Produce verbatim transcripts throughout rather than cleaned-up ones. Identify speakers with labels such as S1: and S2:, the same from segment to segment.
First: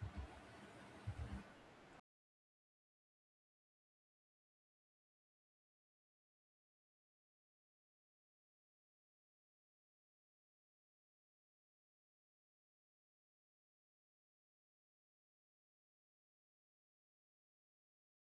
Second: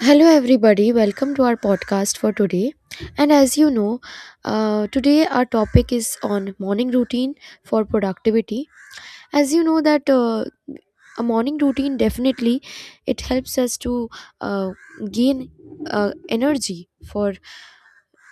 S1: Hello, everybody. Welcome to our podcast for today. And as you know, uh, today our topic is on morning routine for productivity. As you know that uh, a morning routine definitely it helps us to uh, gain uh, energy for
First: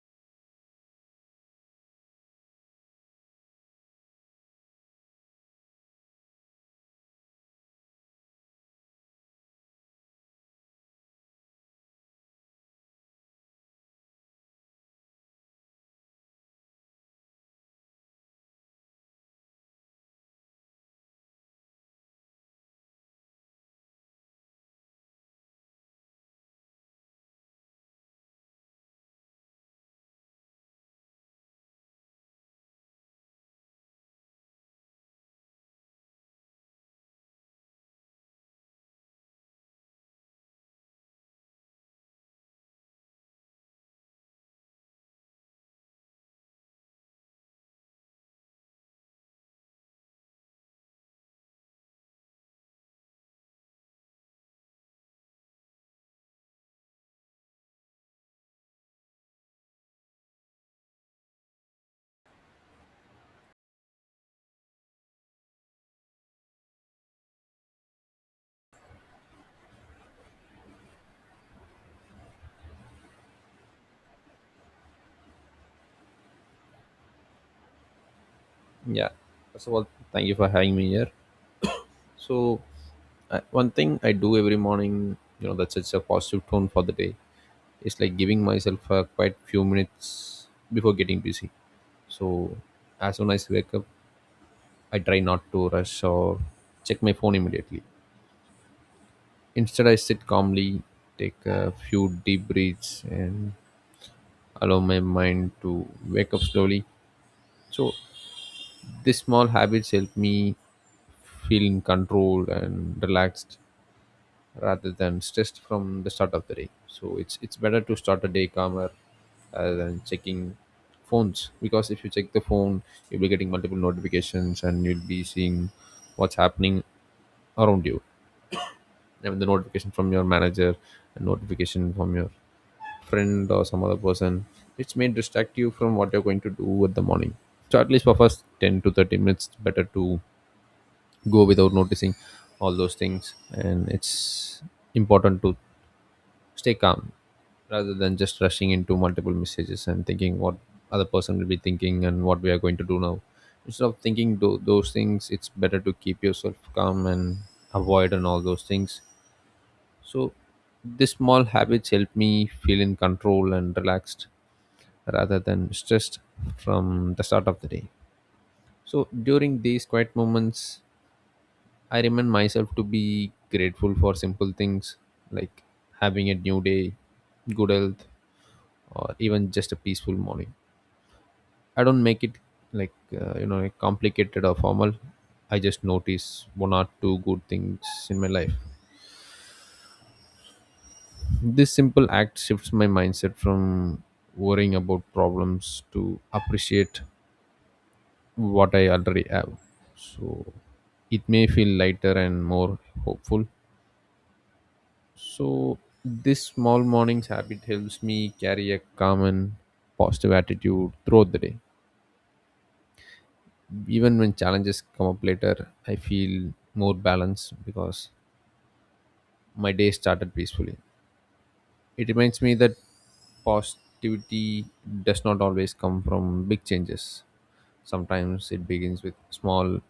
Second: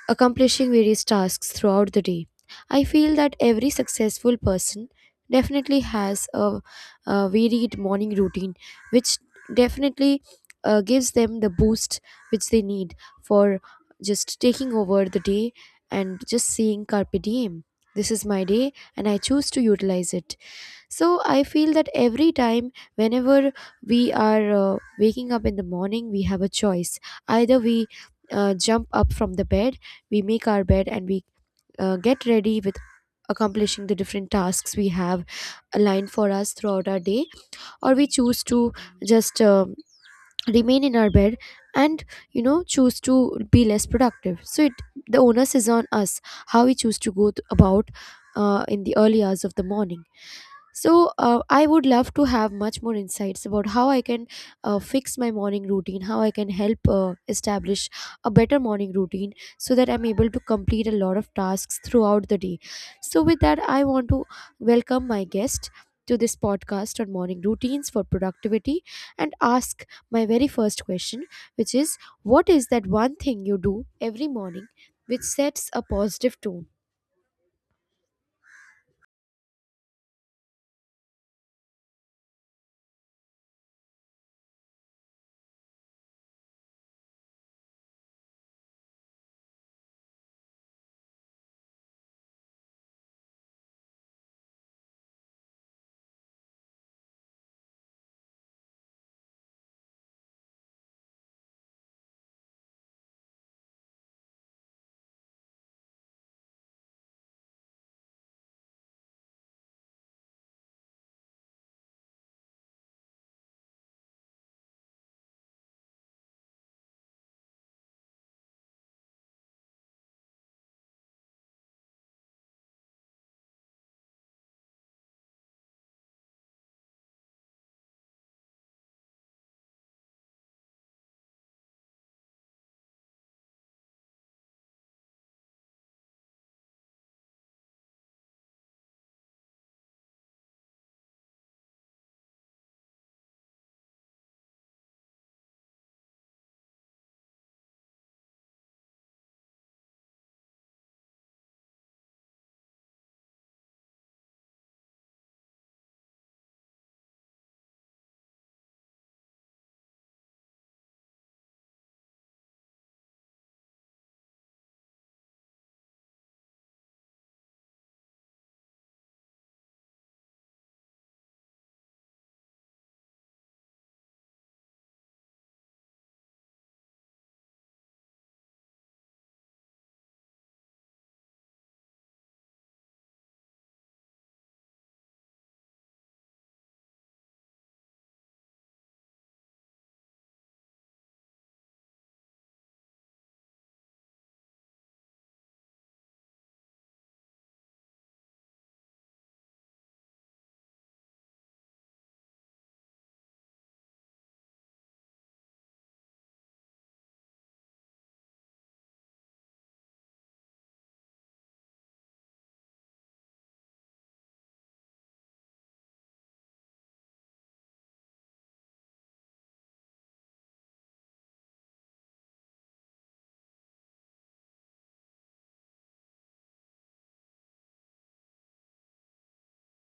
S1: accomplishing various tasks throughout the day. I feel that every successful person definitely has a, a varied morning routine, which definitely uh, gives them the boost which they need for just taking over the day and just seeing Carpe Diem. This is my day and I choose to utilize it. So I feel that every time, whenever we are uh, waking up in the morning, we have a choice. Either we uh, jump up from the bed, we make our bed, and we uh, get ready with accomplishing the different tasks we have aligned for us throughout our day, or we choose to just um remain in our bed and you know choose to be less productive. So it the onus is on us how we choose to go th- about uh, in the early hours of the morning. So, uh, I would love to have much more insights about how I can uh, fix my morning routine, how I can help uh, establish a better morning routine so that I'm able to complete a lot of tasks throughout the day. So, with that, I want to welcome my guest to this podcast on morning routines for productivity and ask my very first question, which is what is that one thing you do every morning which sets a positive tone?
S2: Yeah. First of all, thank you for having me here. So, I, one thing I do every morning, you know, that sets a positive tone for the day is like giving myself uh, quite few minutes before getting busy. So, as soon as I wake up, I try not to rush or check my phone immediately. Instead, I sit calmly, take a few deep breaths, and allow my mind to wake up slowly. So, these small habits help me feel in control and relaxed rather than stressed from the start of the day. So it's it's better to start a day calmer rather than checking phones, because if you check the phone, you'll be getting multiple notifications and you'll be seeing what's happening around you. I mean, the notification from your manager, a notification from your friend or some other person, which may distract you from what you're going to do at the morning. So at least for first ten to thirty minutes, it's better to go without noticing all those things, and it's important to stay calm rather than just rushing into multiple messages and thinking what other person will be thinking and what we are going to do now, instead of thinking tho- those things. It's better to keep yourself calm and avoid and all those things. So these small habits help me feel in control and relaxed rather than stressed from the start of the day. So during these quiet moments, I remind myself to be grateful for simple things like having a new day, good health, or even just a peaceful morning. I don't make it like uh, you know like complicated or formal. I just notice one or two good things in my life. This simple act shifts my mindset from worrying about problems to appreciate what I already have. So it may feel lighter and more hopeful. So this small morning's habit helps me carry a calm and positive attitude throughout the day. Even when challenges come up later, I feel more balanced because my day started peacefully. It reminds me that positivity does not always come from big changes. Sometimes it begins with small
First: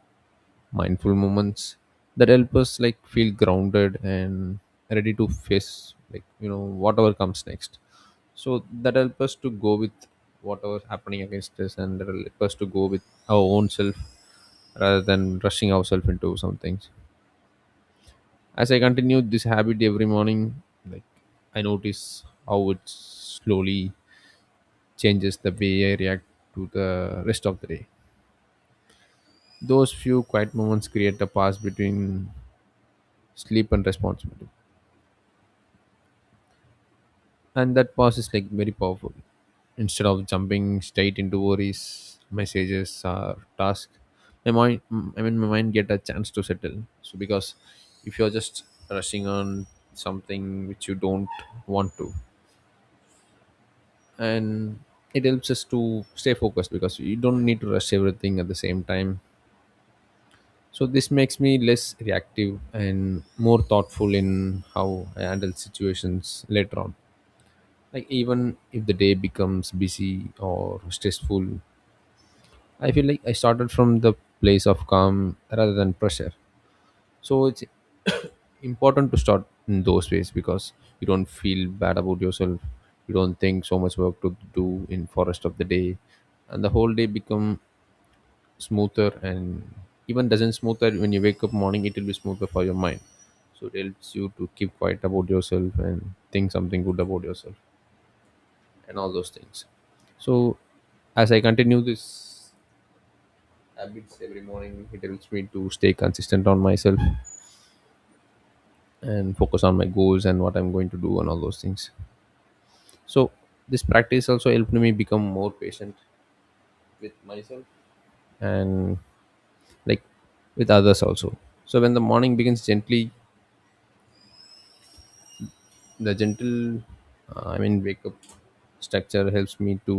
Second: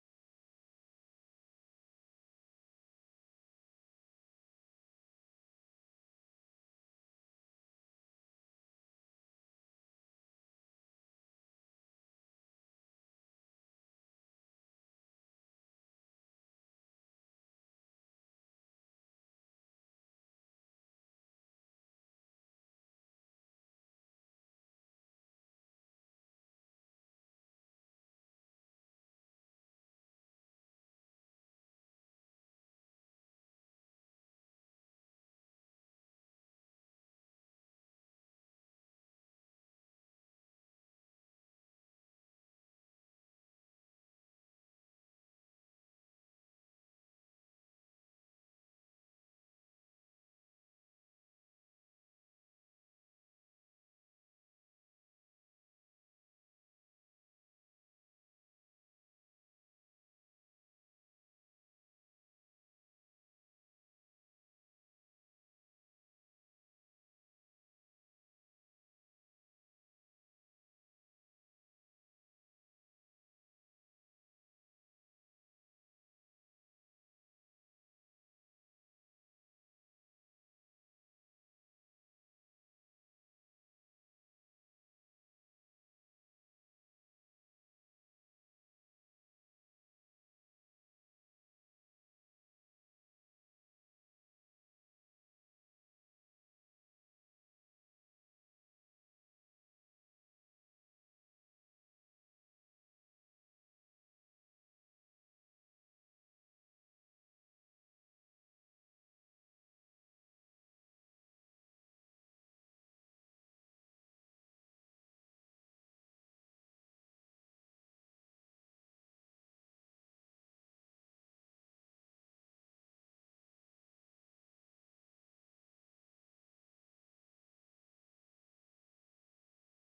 S2: mindful moments that help us like feel grounded and ready to face like you know whatever comes next. So that helps us to go with whatever's happening against us, and that help us to go with our own self rather than rushing ourselves into some things. As I continue this habit every morning, like I notice how it slowly changes the way I react to the rest of the day. Those few quiet moments create a pass between sleep and responsibility, and that pause is like very powerful. Instead of jumping straight into worries, messages or task, my mind mm, I mean my mind get a chance to settle. So because if you're just rushing on something which you don't want to, and it helps us to stay focused because you don't need to rush everything at the same time. So this makes me less reactive and more thoughtful in how I handle situations later on. Like even if the day becomes busy or stressful, I feel like I started from the place of calm rather than pressure. So it's important to start in those ways, because you don't feel bad about yourself, you don't think so much work to do in for rest of the day, and the whole day become smoother. And even doesn't smoother, when you wake up morning it will be smoother for your mind. So it helps you to keep quiet about yourself and think something good about yourself and all those things. So, as I continue this habits every morning, it helps me to stay consistent on myself and focus on my goals and what I'm going to do and all those things. So, this practice also helped me become more patient with myself and like with others also. So, when the morning begins gently, the gentle uh, I mean wake up structure helps me to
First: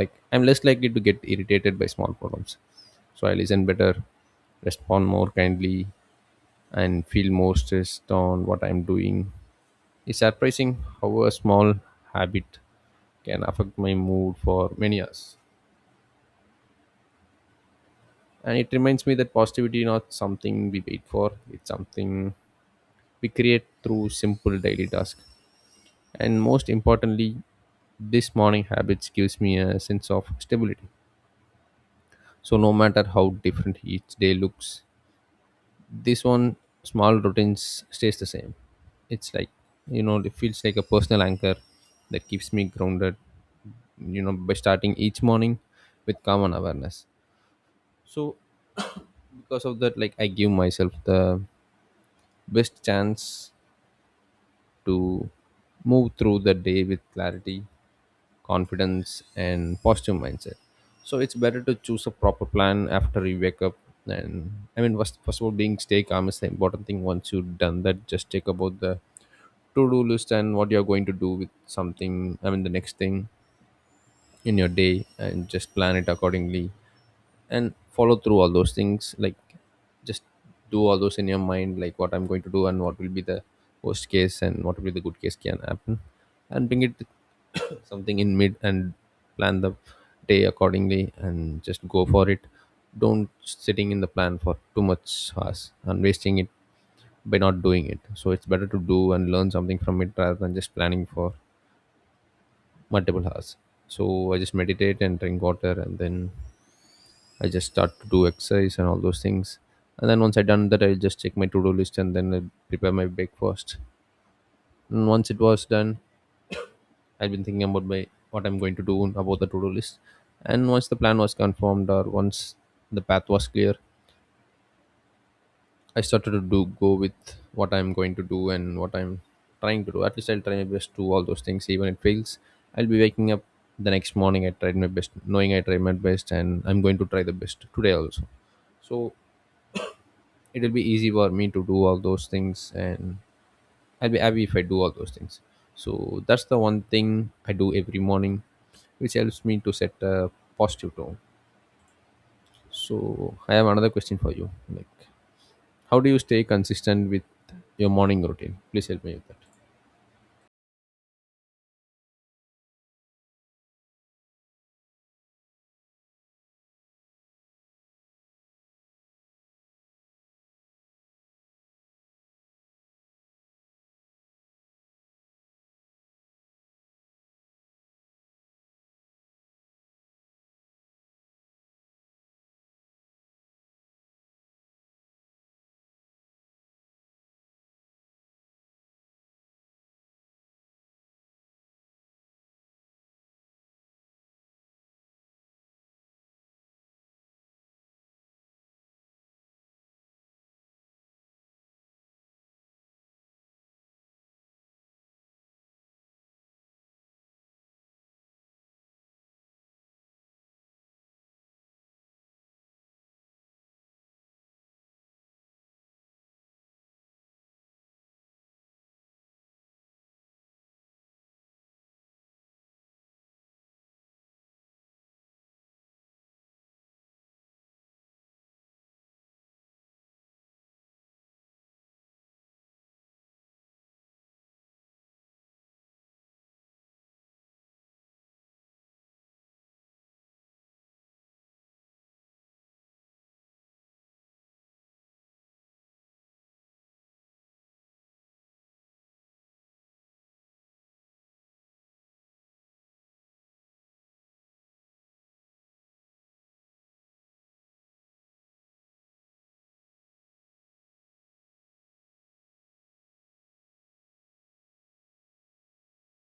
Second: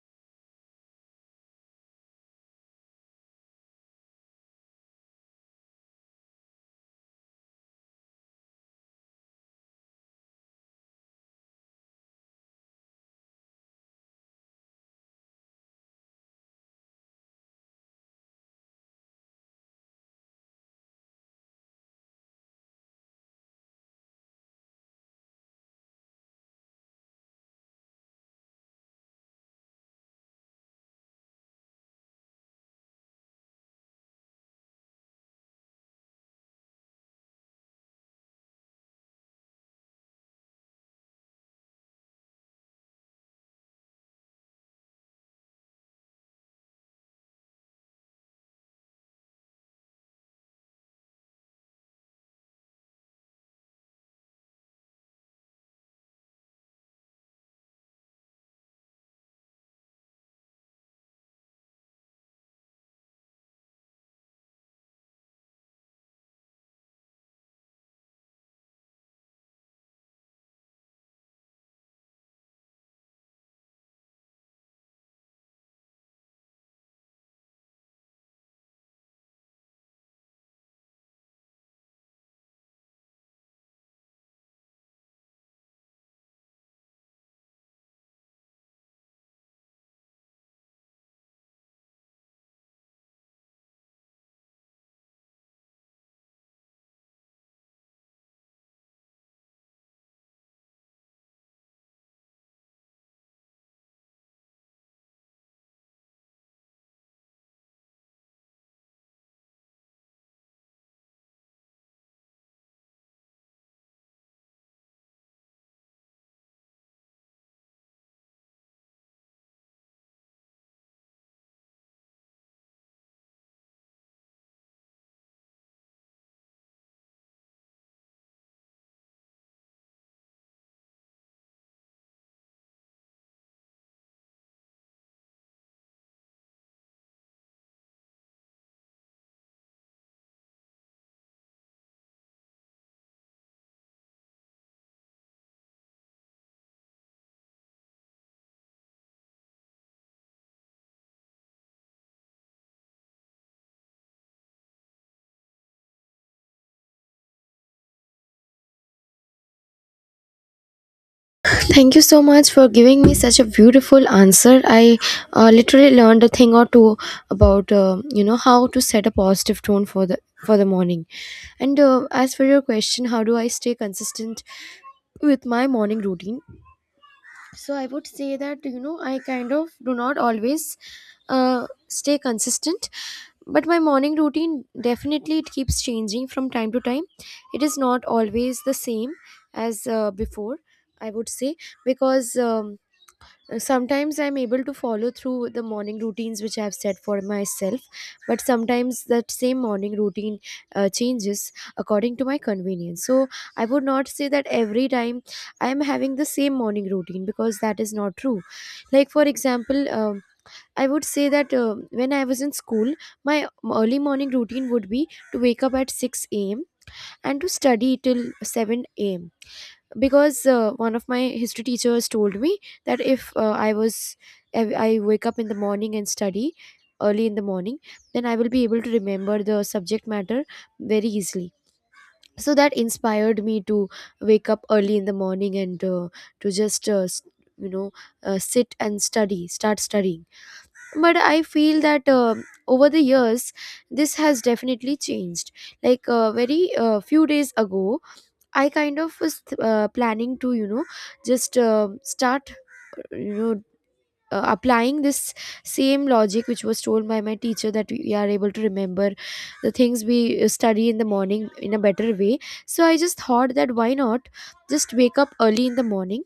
S2: like I'm less likely to get irritated by small problems. So I listen better, respond more kindly, and feel more stressed on what I'm doing. It's surprising how a small habit can affect my mood for many hours, and it reminds me that positivity is not something we wait for. It's something we create through simple daily tasks. And most importantly, this morning habits gives me a sense of stability. So no matter how different each day looks, this one small routines stays the same. It's like you know it feels like a personal anchor that keeps me grounded, you know by starting each morning with calm and awareness. So because of that, like I give myself the best chance to move through the day with clarity, confidence and positive mindset. So it's better to choose a proper plan after you wake up. And I mean first, first of all, being stay calm is the important thing. Once you've done that, just take about the to-do list and what you're going to do with something. I mean the next thing in your day, and just plan it accordingly and follow through all those things. Like just do all those in your mind, like what I'm going to do and what will be the worst case and what will be the good case can happen. And bring it something in mid and plan the day accordingly and just go for it. Don't sitting in the plan for too much hours and wasting it by not doing it. So it's better to do and learn something from it rather than just planning for multiple hours. So I just meditate and drink water, and then I just start to do exercise and all those things. And then once I done that, I'll just check my to-do list and then I'll prepare my breakfast. And once it was done, I've been thinking about my what I'm going to do about the to-do list. And once the plan was confirmed or once the path was clear, I started to do go with what I'm going to do and what I'm trying to do. At least I'll try my best to do all those things. Even it fails, I'll be waking up the next morning. I tried my best, knowing I tried my best, and I'm going to try the best today also. So it'll be easy for me to do all those things, and I'll be happy if I do all those things. So that's the one thing I do every morning which helps me to set a positive tone. So I have another question for you, like how do you stay consistent with your morning routine? Please help me with that.
S1: Thank you so much for giving me such a beautiful answer. I uh, literally learned a thing or two about uh, you know how to set a positive tone for the for the morning. And uh, as for your question, how do I stay consistent with my morning routine? So I would say that you know I kind of do not always uh, stay consistent, but my morning routine definitely it keeps changing from time to time. It is not always the same as uh, before. I would say because. Um, Sometimes I'm able to follow through with the morning routines which I've set for myself, but sometimes that same morning routine uh, changes according to my convenience. So I would not say that every time I am having the same morning routine, because that is not true. Like, for example, um, I would say that uh, when I was in school, my early morning routine would be to wake up at six a m and to study till seven a.m. because uh, one of my history teachers told me that if uh, i was if I wake up in the morning and study early in the morning, then I will be able to remember the subject matter very easily. So that inspired me to wake up early in the morning and uh, to just uh, s- you know, uh, sit and study start studying. But I feel that um over the years this has definitely changed. Like, uh, very uh, few days ago, I kind of was uh, planning to, you know, just uh, start, you know, uh, applying this same logic which was told by my teacher, that we are able to remember the things we uh, study in the morning in a better way. So I just thought, that why not just wake up early in the morning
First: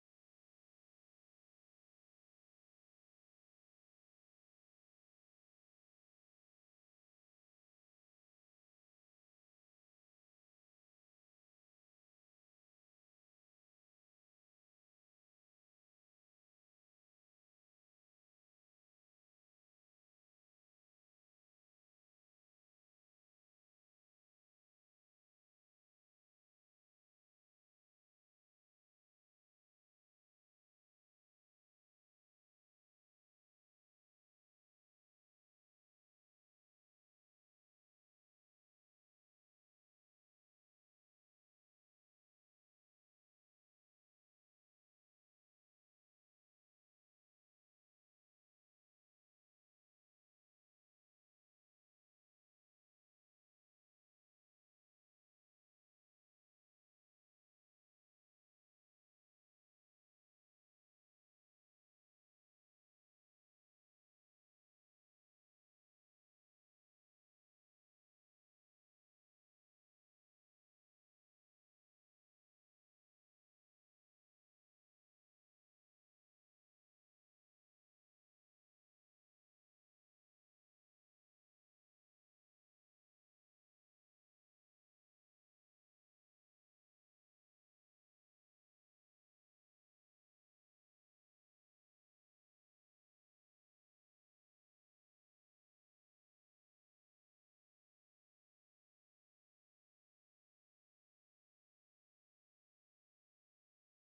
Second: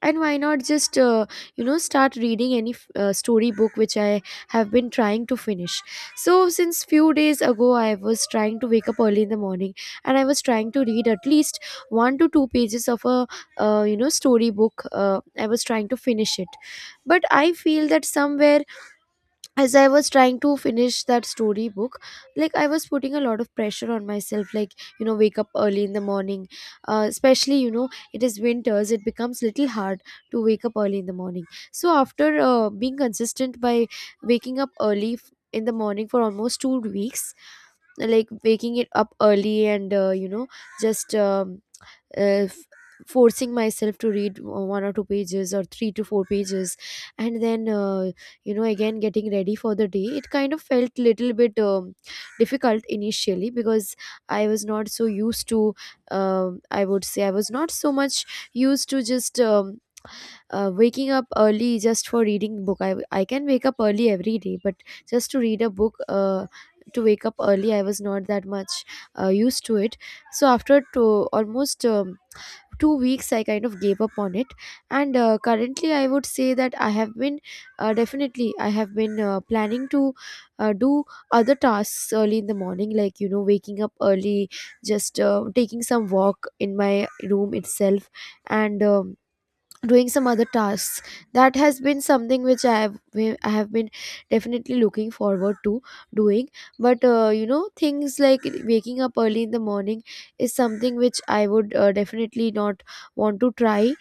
S1: and why not just uh, you know, start reading any f- uh, storybook which I have been trying to finish? So since few days ago, I was trying to wake up early in the morning and I was trying to read at least one to two pages of a uh, you know, storybook uh, I was trying to finish it. But I feel that somewhere, as I was trying to finish that storybook, like, I was putting a lot of pressure on myself, like, you know, wake up early in the morning. Uh, especially, you know, it is winters, it becomes little hard to wake up early in the morning. So after uh, being consistent by waking up early f- in the morning for almost two weeks, like waking it up early and, uh, you know, just um, if forcing myself to read o- one or two pages or three to four pages and then uh, you know, again getting ready for the day, it kind of felt little bit um, difficult initially because I was not so used to um, I would say I was not so much used to just um, uh, waking up early just for reading book. I, I can wake up early every day, but just to read a book, uh, to wake up early I was not that much uh, used to it. So after to almost um, two weeks I kind of gave up on it. And uh, currently I would say that I have been uh, definitely I have been uh, planning to uh, do other tasks early in the morning, like you know, waking up early, just uh, taking some walk in my room itself and um, doing some other tasks. That has been something which i have we- I have been definitely looking forward to doing. But uh, you know, things like waking up early in the morning is something which I would uh, definitely not want to try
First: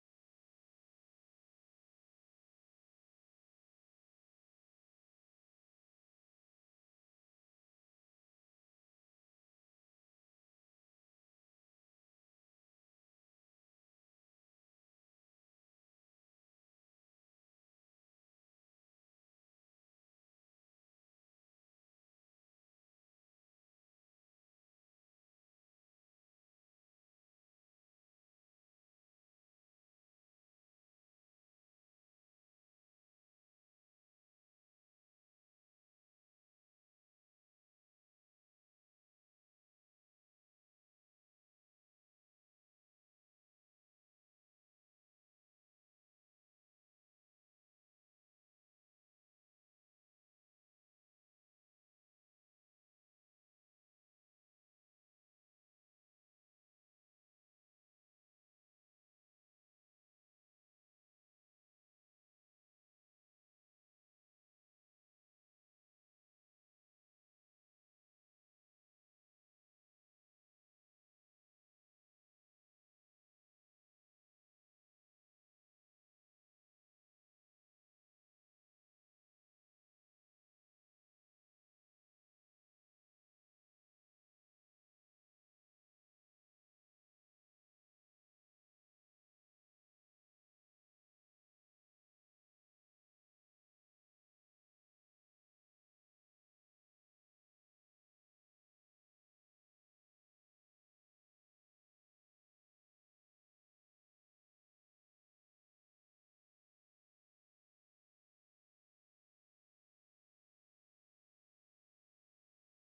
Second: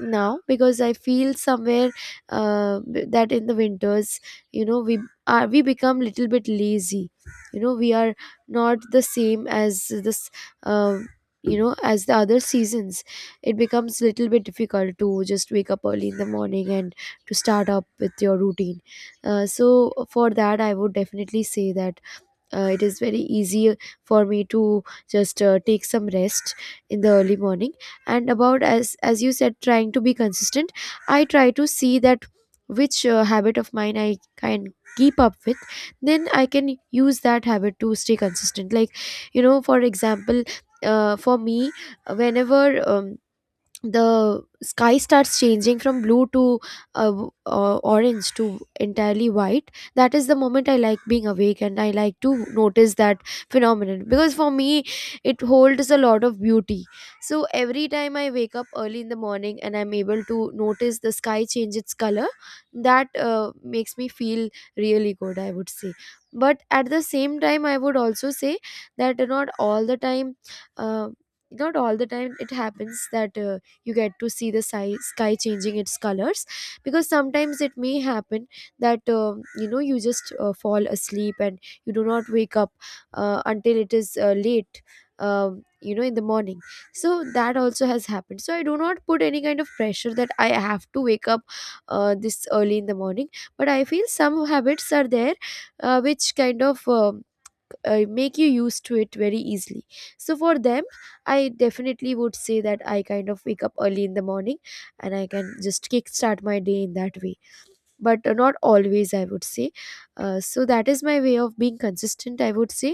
S1: now, because I feel somewhere uh, b- that in the winters, you know, we are we become little bit lazy. You know, we are not the same as this. Uh, you know, as the other seasons, it becomes little bit difficult to just wake up early in the morning and to start up with your routine. Uh, so for that, I would definitely say that uh, it is very easy for me to just uh, take some rest in the early morning. And about, as as you said, trying to be consistent, I try to see that which uh, habit of mine I can keep up with, then I can use that habit to stay consistent. Like, you know, for example, uh, for me, whenever um, the sky starts changing from blue to uh, w- uh, orange to entirely white, that is the moment I like being awake and I like to notice that phenomenon, because for me it holds a lot of beauty. So every time I wake up early in the morning and I'm able to notice the sky change its color, that uh, makes me feel really good, I would say. But at the same time, I would also say that not all the time, uh, not all the time it happens that uh, you get to see the si- sky changing its colors, because sometimes it may happen that um, you know, you just uh, fall asleep and you do not wake up uh, until it is uh, late, um, you know, in the morning. So that also has happened. So I do not put any kind of pressure that I have to wake up uh, this early in the morning. But I feel some habits are there uh, which kind of um uh, make you used to it very easily. So for them, I definitely would say that I kind of wake up early in the morning and I can just kick start my day in that way. But uh, not always, I would say. Uh, so that is my way of being consistent, I would say.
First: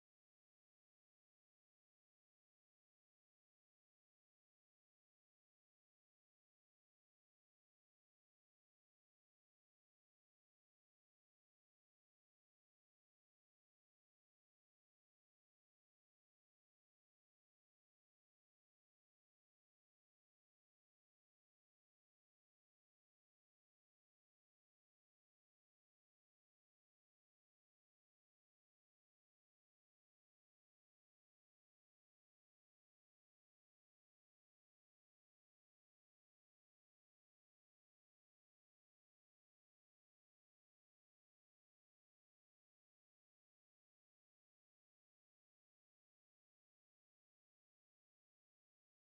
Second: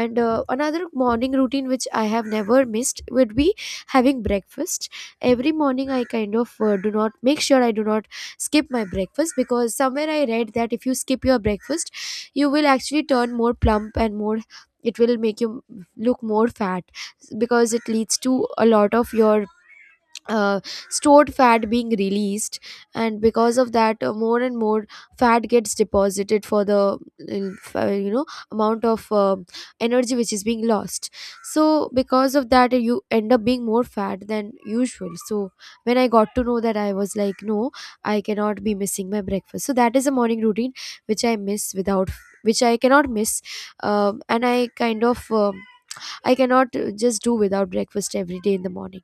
S1: And uh, another morning routine which I have never missed would be having breakfast every morning. I kind of uh, do not make sure I do not skip my breakfast, because somewhere I read that if you skip your breakfast, you will actually turn more plump and more, it will make you look more fat, because it leads to a lot of your uh, stored fat being released, and because of that, uh, more and more fat gets deposited for the uh, you know, amount of uh, energy which is being lost. So because of that, you end up being more fat than usual. So when I got to know that, I was like, no, I cannot be missing my breakfast. So that is a morning routine which I miss without which I cannot miss. Um, and I kind of um I cannot uh, just do without breakfast every day in the morning.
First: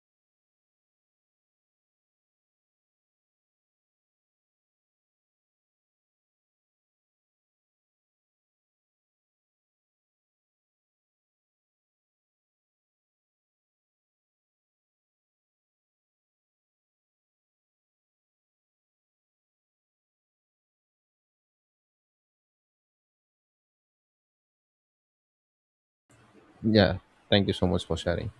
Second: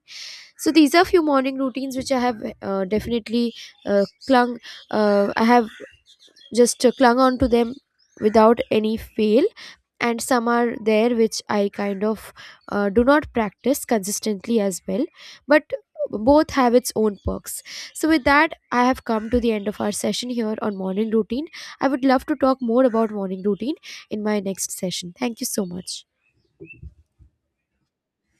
S1: So these are few morning routines which I have uh, definitely uh, clung. Uh, I have just uh, clung on to them without any fail, and some are there which I kind of uh, do not practice consistently as well, but both have its own perks. So with that, I have come to the end of our session here on morning routine. I would love to talk more about morning routine in my next session. Thank you so much.
S2: Yeah, thank you so much for sharing.